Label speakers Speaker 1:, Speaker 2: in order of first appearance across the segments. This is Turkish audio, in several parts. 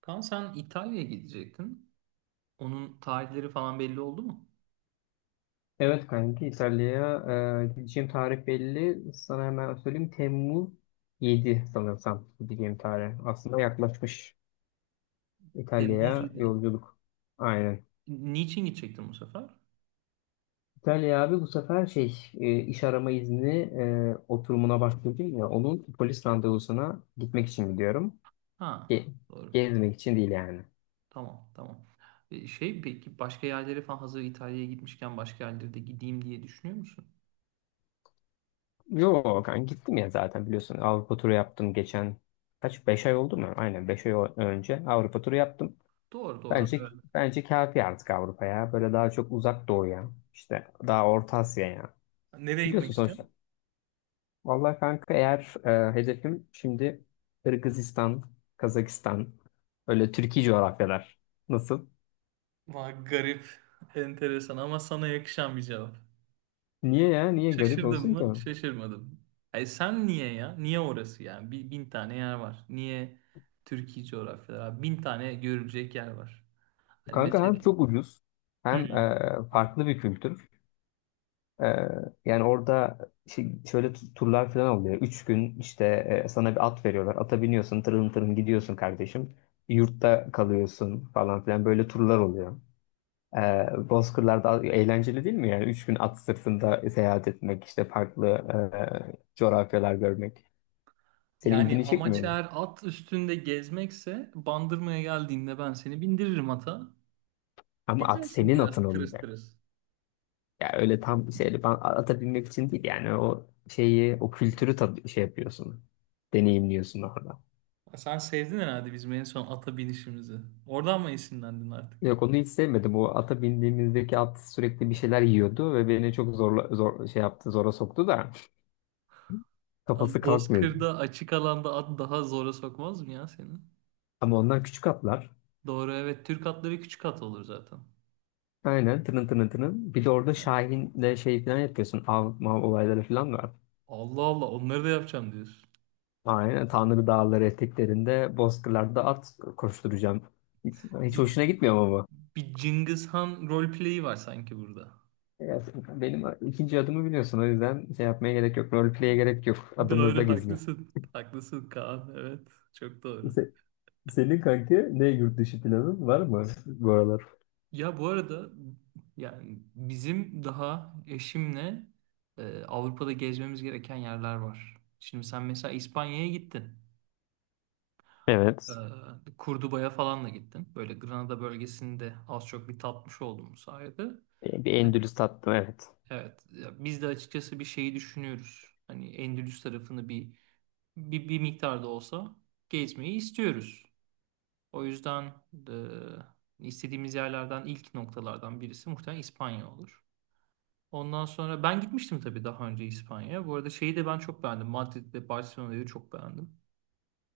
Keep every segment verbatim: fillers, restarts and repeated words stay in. Speaker 1: Kaan sen İtalya'ya gidecektin. Onun tarihleri falan belli oldu mu?
Speaker 2: Evet kanki İtalya'ya e, gideceğim tarih belli. Sana hemen söyleyeyim. Temmuz yedi sanırsam gideceğim tarih. Aslında yaklaşmış
Speaker 1: Temmuz
Speaker 2: İtalya'ya
Speaker 1: yedi.
Speaker 2: yolculuk. Aynen.
Speaker 1: Niçin gidecektin bu sefer?
Speaker 2: İtalya abi bu sefer şey e, iş arama izni e, oturumuna başlayacağım ya onun polis randevusuna gitmek için gidiyorum.
Speaker 1: Ha,
Speaker 2: Ge-
Speaker 1: doğru.
Speaker 2: Gezmek için değil yani.
Speaker 1: Tamam, tamam. E, Şey peki başka yerlere falan hazır İtalya'ya gitmişken başka yerlere de gideyim diye düşünüyor musun?
Speaker 2: Yo kanka gittim ya zaten biliyorsun Avrupa turu yaptım geçen kaç beş ay oldu mu? Aynen beş ay o- önce Avrupa turu yaptım.
Speaker 1: Doğru, doğru.
Speaker 2: Bence
Speaker 1: Evet.
Speaker 2: Bence kafi artık Avrupa'ya. Böyle daha çok uzak doğuya, işte daha Orta Asya'ya.
Speaker 1: Nereye gitmek
Speaker 2: Biliyorsun
Speaker 1: istiyorsun?
Speaker 2: sonuçta. Vallahi kanka eğer e, hedefim şimdi Kırgızistan, Kazakistan, öyle Türkiye coğrafyalar. Nasıl?
Speaker 1: Vay garip, enteresan ama sana yakışan bir cevap.
Speaker 2: Niye ya? Niye garip
Speaker 1: Şaşırdın
Speaker 2: olsun ki?
Speaker 1: mı? Şaşırmadım. Ay sen niye ya? Niye orası yani? Bir, bin tane yer var. Niye Türkiye coğrafyaları? Abi? Bin tane görülecek yer var. Hani
Speaker 2: Kanka
Speaker 1: mesela.
Speaker 2: hem çok ucuz hem
Speaker 1: Hmm.
Speaker 2: e, farklı bir kültür. Ee, Yani orada şey- şöyle tu- turlar falan oluyor. Üç gün işte e, sana bir at veriyorlar. Ata biniyorsun, tırın tırın gidiyorsun kardeşim. Yurtta kalıyorsun falan filan böyle turlar oluyor. Ee, Bozkırlar'da eğlenceli değil mi? Yani üç gün at sırtında seyahat etmek, işte farklı e, coğrafyalar görmek. Senin
Speaker 1: Yani
Speaker 2: ilgini çekmiyor
Speaker 1: amaç
Speaker 2: mu?
Speaker 1: eğer at üstünde gezmekse Bandırma'ya geldiğinde ben seni bindiririm ata.
Speaker 2: Ama at
Speaker 1: Gezersin
Speaker 2: senin atın
Speaker 1: biraz tırıs
Speaker 2: olacak.
Speaker 1: tırıs.
Speaker 2: Ya öyle tam şeyle ben ata binmek için değil yani o şeyi, o kültürü tad şey yapıyorsun, deneyimliyorsun orada.
Speaker 1: Ya sen sevdin herhalde bizim en son ata binişimizi. Oradan mı esinlendin artık?
Speaker 2: Yok onu hiç sevmedim. O ata bindiğimizdeki at sürekli bir şeyler yiyordu ve beni çok zorla, zor, şey yaptı, zora soktu da
Speaker 1: Ama
Speaker 2: kafası kalkmıyordu.
Speaker 1: Bozkır'da açık alanda at daha zora sokmaz mı ya seni?
Speaker 2: Ama onlar küçük atlar.
Speaker 1: Doğru, evet. Türk atları küçük at olur zaten.
Speaker 2: Aynen tının tının tının. Bir de orada
Speaker 1: Evet.
Speaker 2: Şahin'le şey falan yapıyorsun. Av, mav olayları falan var.
Speaker 1: Allah Allah, onları da yapacağım diyorsun.
Speaker 2: Aynen Tanrı dağları eteklerinde bozkırlarda at koşturacağım. Hiç, hiç
Speaker 1: Bir,
Speaker 2: hoşuna gitmiyor ama bu.
Speaker 1: bir Cengiz Han roleplay'i var sanki burada.
Speaker 2: Ya, benim ikinci adımı biliyorsun. O yüzden şey yapmaya gerek yok. Roleplay'e gerek yok. Adımızda
Speaker 1: Doğru,
Speaker 2: gizli.
Speaker 1: haklısın. Haklısın Kaan. Evet. Çok doğru.
Speaker 2: Se- Senin kanki ne yurt dışı planın var mı bu aralar?
Speaker 1: Ya bu arada yani bizim daha eşimle e, Avrupa'da gezmemiz gereken yerler var. Şimdi sen mesela İspanya'ya gittin. E,
Speaker 2: Evet.
Speaker 1: Kurduba'ya falan da gittin. Böyle Granada bölgesini de az çok bir tatmış oldum bu sayede.
Speaker 2: Bir bir Endülüs tattım evet.
Speaker 1: Evet, ya biz de açıkçası bir şeyi düşünüyoruz. Hani Endülüs tarafını bir bir, bir miktar olsa gezmeyi istiyoruz. O yüzden e, istediğimiz yerlerden ilk noktalardan birisi muhtemelen İspanya olur. Ondan sonra ben gitmiştim tabii daha önce İspanya'ya. Bu arada şeyi de ben çok beğendim. Madrid'de Barcelona'yı çok beğendim.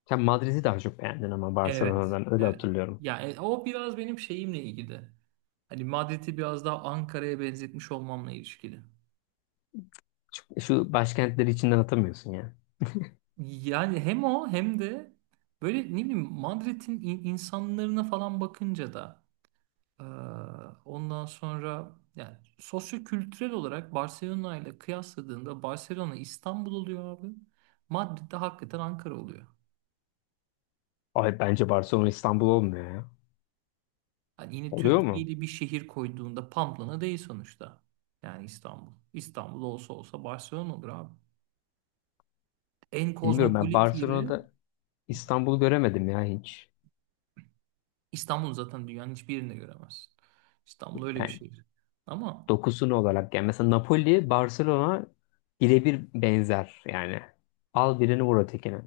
Speaker 2: Sen Madrid'i daha çok beğendin ama
Speaker 1: Evet,
Speaker 2: Barcelona'dan öyle
Speaker 1: evet.
Speaker 2: hatırlıyorum.
Speaker 1: Yani o biraz benim şeyimle ilgili. Hani Madrid'i biraz daha Ankara'ya benzetmiş olmamla ilişkili.
Speaker 2: Şu, şu başkentleri içinden atamıyorsun ya.
Speaker 1: Yani hem o hem de böyle ne bileyim Madrid'in in- insanlarına falan bakınca da eee, ondan sonra yani sosyokültürel olarak Barcelona ile kıyasladığında Barcelona İstanbul oluyor abi. Madrid de hakikaten Ankara oluyor.
Speaker 2: Ay bence Barcelona İstanbul olmuyor ya.
Speaker 1: Hani yine
Speaker 2: Oluyor
Speaker 1: Türkiye
Speaker 2: mu?
Speaker 1: ile bir şehir koyduğunda Pamplona değil sonuçta. Yani İstanbul. İstanbul olsa olsa Barcelona olur abi. En
Speaker 2: Bilmiyorum ben
Speaker 1: kozmopolit yeri
Speaker 2: Barcelona'da İstanbul'u göremedim ya hiç.
Speaker 1: İstanbul, zaten dünyanın hiçbir yerinde göremezsin. İstanbul öyle bir
Speaker 2: Yani
Speaker 1: şehir. Ama
Speaker 2: dokusunu olarak yani mesela Napoli Barcelona birebir benzer yani. Al birini vur ötekine.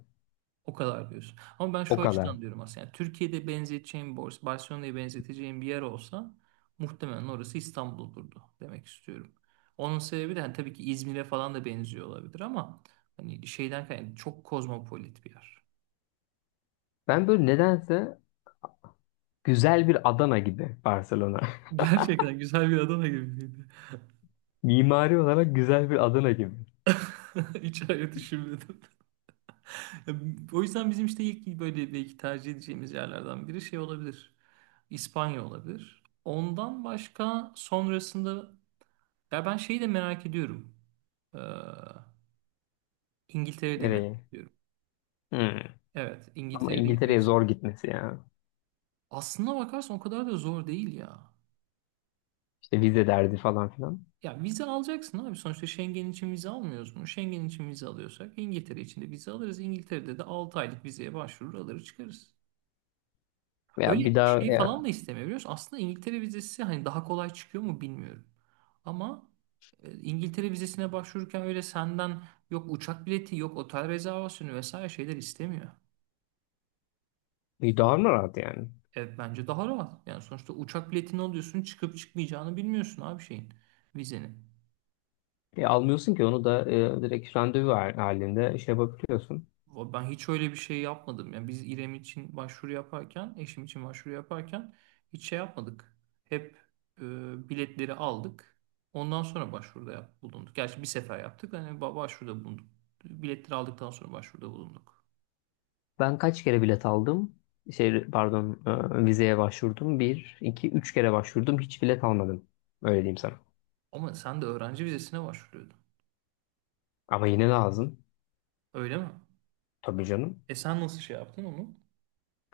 Speaker 1: o kadar diyorsun. Ama ben
Speaker 2: O
Speaker 1: şu
Speaker 2: kadar.
Speaker 1: açıdan diyorum aslında. Yani Türkiye'de benzeteceğim borsa, Barcelona'ya benzeteceğim bir yer olsa muhtemelen orası İstanbul olurdu demek istiyorum. Onun sebebi de hani tabii ki İzmir'e falan da benziyor olabilir ama hani şeyden kaynaklı çok kozmopolit bir yer.
Speaker 2: Ben böyle nedense güzel bir Adana gibi Barcelona.
Speaker 1: Gerçekten güzel bir Adana gibiydi.
Speaker 2: Mimari olarak güzel bir Adana gibi.
Speaker 1: Hiç öyle düşünmedim. O yüzden bizim işte ilk böyle belki tercih edeceğimiz yerlerden biri şey olabilir. İspanya olabilir. Ondan başka sonrasında ya ben şeyi de merak ediyorum. Ee, İngiltere'yi de merak
Speaker 2: Nereye?
Speaker 1: ediyorum.
Speaker 2: Hmm.
Speaker 1: Evet,
Speaker 2: Ama
Speaker 1: İngiltere'de gitmek
Speaker 2: İngiltere'ye zor
Speaker 1: isterim.
Speaker 2: gitmesi ya.
Speaker 1: Aslına bakarsan o kadar da zor değil ya.
Speaker 2: İşte vize derdi falan filan.
Speaker 1: Ya vize alacaksın abi. Sonuçta Schengen için vize almıyoruz mu? Schengen için vize alıyorsak İngiltere için de vize alırız. İngiltere'de de altı aylık vizeye başvurur alır çıkarız.
Speaker 2: Ya
Speaker 1: Öyle
Speaker 2: bir daha
Speaker 1: şey falan
Speaker 2: ya,
Speaker 1: da istemiyor biliyor musun? Aslında İngiltere vizesi hani daha kolay çıkıyor mu bilmiyorum. Ama e, İngiltere vizesine başvururken öyle senden yok uçak bileti yok otel rezervasyonu vesaire şeyler istemiyor.
Speaker 2: bir daha mı rahat yani?
Speaker 1: Evet, bence daha rahat. Yani sonuçta uçak biletini alıyorsun çıkıp çıkmayacağını bilmiyorsun abi şeyin vizenin.
Speaker 2: E, almıyorsun ki onu da e, direkt randevu hal- halinde şey yapabiliyorsun.
Speaker 1: Ben hiç öyle bir şey yapmadım. Yani biz İrem için başvuru yaparken, eşim için başvuru yaparken hiç şey yapmadık. Hep e, biletleri aldık. Ondan sonra başvuruda yap- bulunduk. Gerçi bir sefer yaptık. Hani ba- başvuruda bulunduk. Biletleri aldıktan sonra başvuruda bulunduk.
Speaker 2: Ben kaç kere bilet aldım? Şey pardon e, vizeye başvurdum. Bir, iki, üç kere başvurdum. Hiç bilet almadım. Öyle diyeyim sana.
Speaker 1: Ama sen de öğrenci vizesine başvuruyordun.
Speaker 2: Ama yine lazım.
Speaker 1: Öyle mi?
Speaker 2: Tabii canım.
Speaker 1: E sen nasıl şey yaptın onu?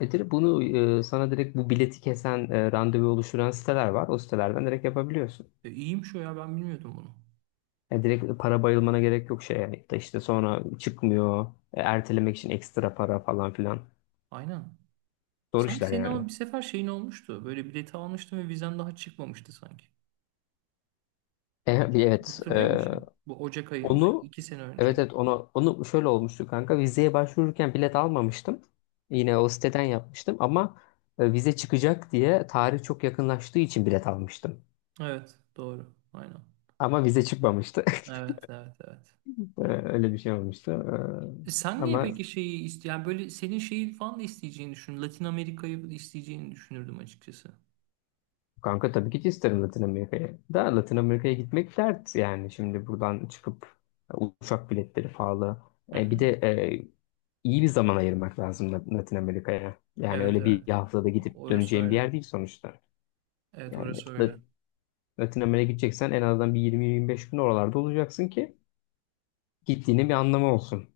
Speaker 2: E direkt bunu e, sana direkt bu bileti kesen e, randevu oluşturan siteler var. O sitelerden direkt yapabiliyorsun.
Speaker 1: E, iyiymiş o ya, ben bilmiyordum bunu.
Speaker 2: Yani direkt para bayılmana gerek yok şey yani. Da işte sonra çıkmıyor. e, Ertelemek için ekstra para falan filan.
Speaker 1: Aynen.
Speaker 2: Zor
Speaker 1: Sanki
Speaker 2: işler
Speaker 1: senin ama
Speaker 2: yani.
Speaker 1: bir sefer şeyin olmuştu. Böyle bileti almıştın ve vizen daha çıkmamıştı sanki.
Speaker 2: E, bir evet.
Speaker 1: Hatırlıyor
Speaker 2: e,
Speaker 1: musun? Bu Ocak ayında
Speaker 2: onu
Speaker 1: iki sene önce.
Speaker 2: Evet, evet, onu onu şöyle olmuştu kanka. Vizeye başvururken bilet almamıştım. Yine o siteden yapmıştım ama e, vize çıkacak diye tarih çok yakınlaştığı için bilet almıştım.
Speaker 1: Evet, doğru. Aynen.
Speaker 2: Ama vize çıkmamıştı.
Speaker 1: Evet, evet, evet.
Speaker 2: E, Öyle bir şey olmuştu.
Speaker 1: E Sen
Speaker 2: E,
Speaker 1: niye
Speaker 2: Ama
Speaker 1: peki şeyi iste yani böyle senin şeyi falan da isteyeceğini düşün. Latin Amerika'yı da isteyeceğini düşünürdüm açıkçası.
Speaker 2: kanka tabii ki isterim Latin Amerika'ya. Da Latin Amerika'ya gitmek dert yani. Şimdi buradan çıkıp e, uçak biletleri pahalı.
Speaker 1: Hı
Speaker 2: E, bir
Speaker 1: hı.
Speaker 2: de e, iyi bir zaman ayırmak lazım Lat- Latin Amerika'ya. Yani
Speaker 1: Evet,
Speaker 2: öyle bir
Speaker 1: evet.
Speaker 2: haftada gidip
Speaker 1: Orası
Speaker 2: döneceğim bir
Speaker 1: öyle.
Speaker 2: yer değil sonuçta.
Speaker 1: Evet,
Speaker 2: Yani
Speaker 1: orası öyle.
Speaker 2: Lat- Latin Amerika'ya gideceksen en azından bir yirmi yirmi beş gün oralarda olacaksın ki gittiğinin bir anlamı olsun.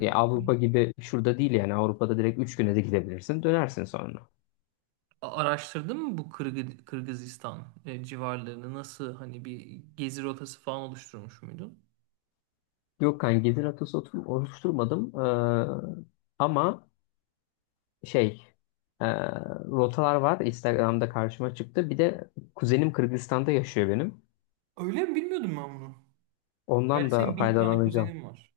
Speaker 2: Ya Avrupa gibi şurada değil yani Avrupa'da direkt üç güne de gidebilirsin dönersin sonra.
Speaker 1: A- Araştırdın mı bu Kırgı- Kırgızistan e, civarlarını, nasıl hani bir gezi rotası falan oluşturmuş muydun?
Speaker 2: Yok kanka gelir atası otur- oluşturmadım. Ee, ama şey e, rotalar var Instagram'da karşıma çıktı. Bir de kuzenim Kırgızistan'da yaşıyor benim.
Speaker 1: Öyle mi, bilmiyordum ben bunu. Gerçi
Speaker 2: Ondan da
Speaker 1: senin bin tane
Speaker 2: faydalanacağım.
Speaker 1: kuzenin var.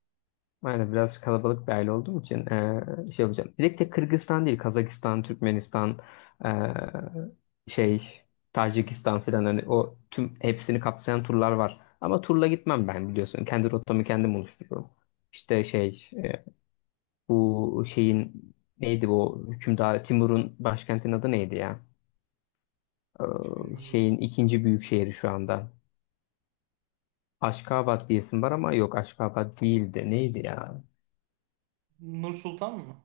Speaker 2: Aynen biraz kalabalık bir aile olduğum için e, şey yapacağım. Bir de tek Kırgızistan değil Kazakistan, Türkmenistan, e, şey Tacikistan falan hani o tüm hepsini kapsayan turlar var. Ama turla gitmem ben biliyorsun. Kendi rotamı kendim oluştururum. İşte şey e, bu şeyin neydi bu hükümdar Timur'un başkentinin adı neydi ya? Ee,
Speaker 1: Hiç bilmiyorum.
Speaker 2: şeyin ikinci büyük şehri şu anda. Aşkabat diyesim var ama yok Aşkabat değildi. Neydi ya?
Speaker 1: Nur Sultan mı?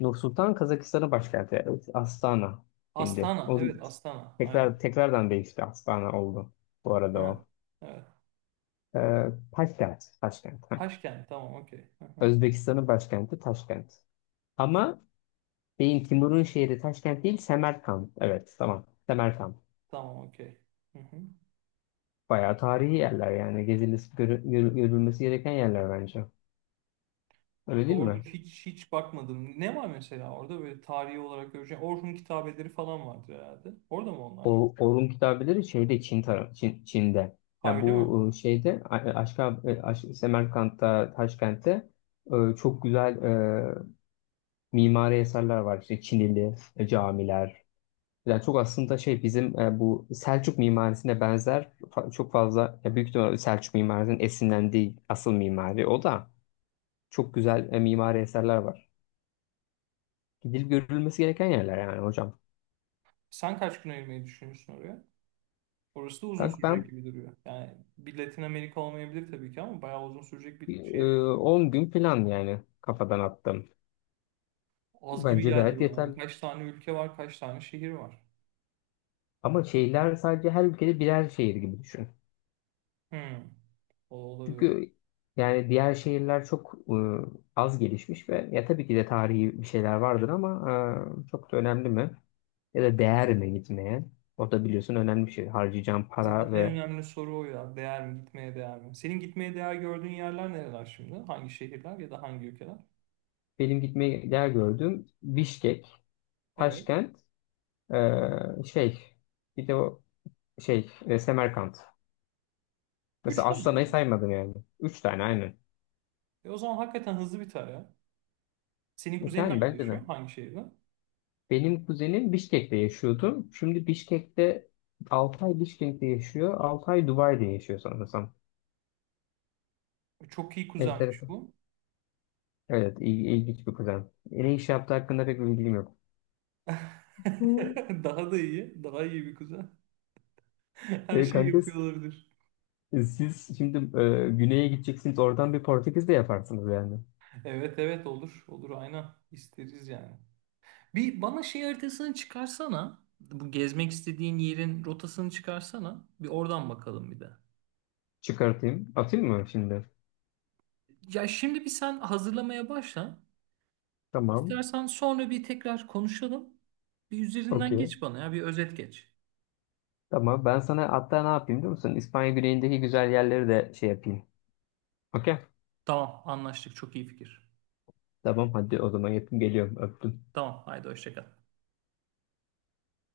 Speaker 2: Nur Sultan Kazakistan'ın başkenti. Evet, Astana şimdi.
Speaker 1: Astana.
Speaker 2: O
Speaker 1: Evet, Astana. Aynen.
Speaker 2: tekrar tekrardan değişti. Astana oldu bu arada
Speaker 1: Ha.
Speaker 2: o.
Speaker 1: Evet.
Speaker 2: Ee, Taşkent. Taşkent. Heh.
Speaker 1: Taşkent. Tamam, okey. Hı hı.
Speaker 2: Özbekistan'ın başkenti Taşkent. Ama beyin Timur'un şehri Taşkent değil Semerkant. Evet tamam. Semerkant.
Speaker 1: Tamam, okey. Hı hı.
Speaker 2: Bayağı tarihi yerler yani gezilmesi, görü- görü- görülmesi gereken yerler bence. Öyle değil
Speaker 1: Doğru,
Speaker 2: mi?
Speaker 1: hiç hiç bakmadım. Ne var mesela orada böyle tarihi olarak göreceğim. Orhun kitabeleri falan vardır herhalde. Orada mı onlar?
Speaker 2: O Orhun kitabeleri şeyde Çin tarafı Çin, Çin'de.
Speaker 1: Ha,
Speaker 2: Yani
Speaker 1: öyle mi?
Speaker 2: bu e, şeyde A- e, Aşka, e, Aş Semerkant'ta, Taşkent'te e, çok güzel e, mimari eserler var. İşte Çinili e, camiler. Yani çok aslında şey bizim e, bu Selçuk mimarisine benzer fa- çok fazla ya büyük ihtimalle Selçuk mimarisinin esinlendiği asıl mimari o da çok güzel e, mimari eserler var. Gidilip görülmesi gereken yerler yani hocam.
Speaker 1: Sen kaç gün ayırmayı düşünüyorsun oraya? Orası da uzun
Speaker 2: Kanka
Speaker 1: sürecek
Speaker 2: ben
Speaker 1: gibi duruyor. Yani bir Latin Amerika olmayabilir tabii ki ama bayağı uzun sürecek bir
Speaker 2: e,
Speaker 1: şeye benziyor.
Speaker 2: on gün plan yani kafadan attım.
Speaker 1: Az gibi
Speaker 2: Bence
Speaker 1: geldi
Speaker 2: gayet
Speaker 1: bana ya.
Speaker 2: yeterli.
Speaker 1: Kaç tane ülke var, kaç tane şehir var.
Speaker 2: Ama şehirler sadece her ülkede birer şehir gibi düşün.
Speaker 1: Hmm. O olabilir.
Speaker 2: Çünkü yani diğer şehirler çok e, az gelişmiş ve ya tabii ki de tarihi bir şeyler vardır ama e, çok da önemli mi? Ya da değer mi gitmeye? O da biliyorsun önemli bir şey. Harcayacağım
Speaker 1: Zaten
Speaker 2: para
Speaker 1: en
Speaker 2: ve
Speaker 1: önemli soru o ya. Değer mi? Gitmeye değer mi? Senin gitmeye değer gördüğün yerler nereler şimdi? Hangi şehirler ya da hangi ülkeler?
Speaker 2: benim gitmeyi değer gördüğüm Bişkek,
Speaker 1: Evet.
Speaker 2: Taşkent, e, şey bir de o şey e, Semerkant.
Speaker 1: Üç
Speaker 2: Mesela
Speaker 1: tane mi
Speaker 2: Astana'yı
Speaker 1: yani.
Speaker 2: saymadım yani. Üç tane aynen.
Speaker 1: E o zaman hakikaten hızlı biter ya. Senin kuzenin
Speaker 2: Yani
Speaker 1: nerede
Speaker 2: bence de.
Speaker 1: yaşıyor? Hangi şehirde?
Speaker 2: Benim kuzenim Bişkek'te yaşıyordu. Şimdi Bişkek'te altı ay Bişkek'te yaşıyor. altı ay Dubai'de yaşıyor sanırsam.
Speaker 1: E, Çok iyi kuzenmiş
Speaker 2: Enteresan.
Speaker 1: bu.
Speaker 2: Evet, il- ilginç bir kuzen. Ne iş yaptığı hakkında pek bir bilgim yok. Hı.
Speaker 1: Daha da iyi. Daha iyi bir kuzen.
Speaker 2: E
Speaker 1: Her şeyi
Speaker 2: kanka
Speaker 1: yapıyor olabilir.
Speaker 2: siz şimdi e, güneye gideceksiniz. Oradan bir Portekiz de yaparsınız yani.
Speaker 1: Evet, evet, olur. Olur, aynen. İsteriz yani. Bir bana şey haritasını çıkarsana. Bu gezmek istediğin yerin rotasını çıkarsana. Bir oradan bakalım bir de.
Speaker 2: Çıkartayım. Atayım mı şimdi?
Speaker 1: Ya şimdi bir sen hazırlamaya başla.
Speaker 2: Tamam.
Speaker 1: İstersen sonra bir tekrar konuşalım. Bir üzerinden
Speaker 2: Okey.
Speaker 1: geç bana ya, bir özet geç.
Speaker 2: Tamam. Ben sana hatta ne yapayım biliyor musun? İspanya güneyindeki güzel yerleri de şey yapayım. Okey.
Speaker 1: Tamam, anlaştık, çok iyi fikir.
Speaker 2: Tamam hadi o zaman yapayım. Geliyorum. Öptüm.
Speaker 1: Tamam, haydi hoşça kal.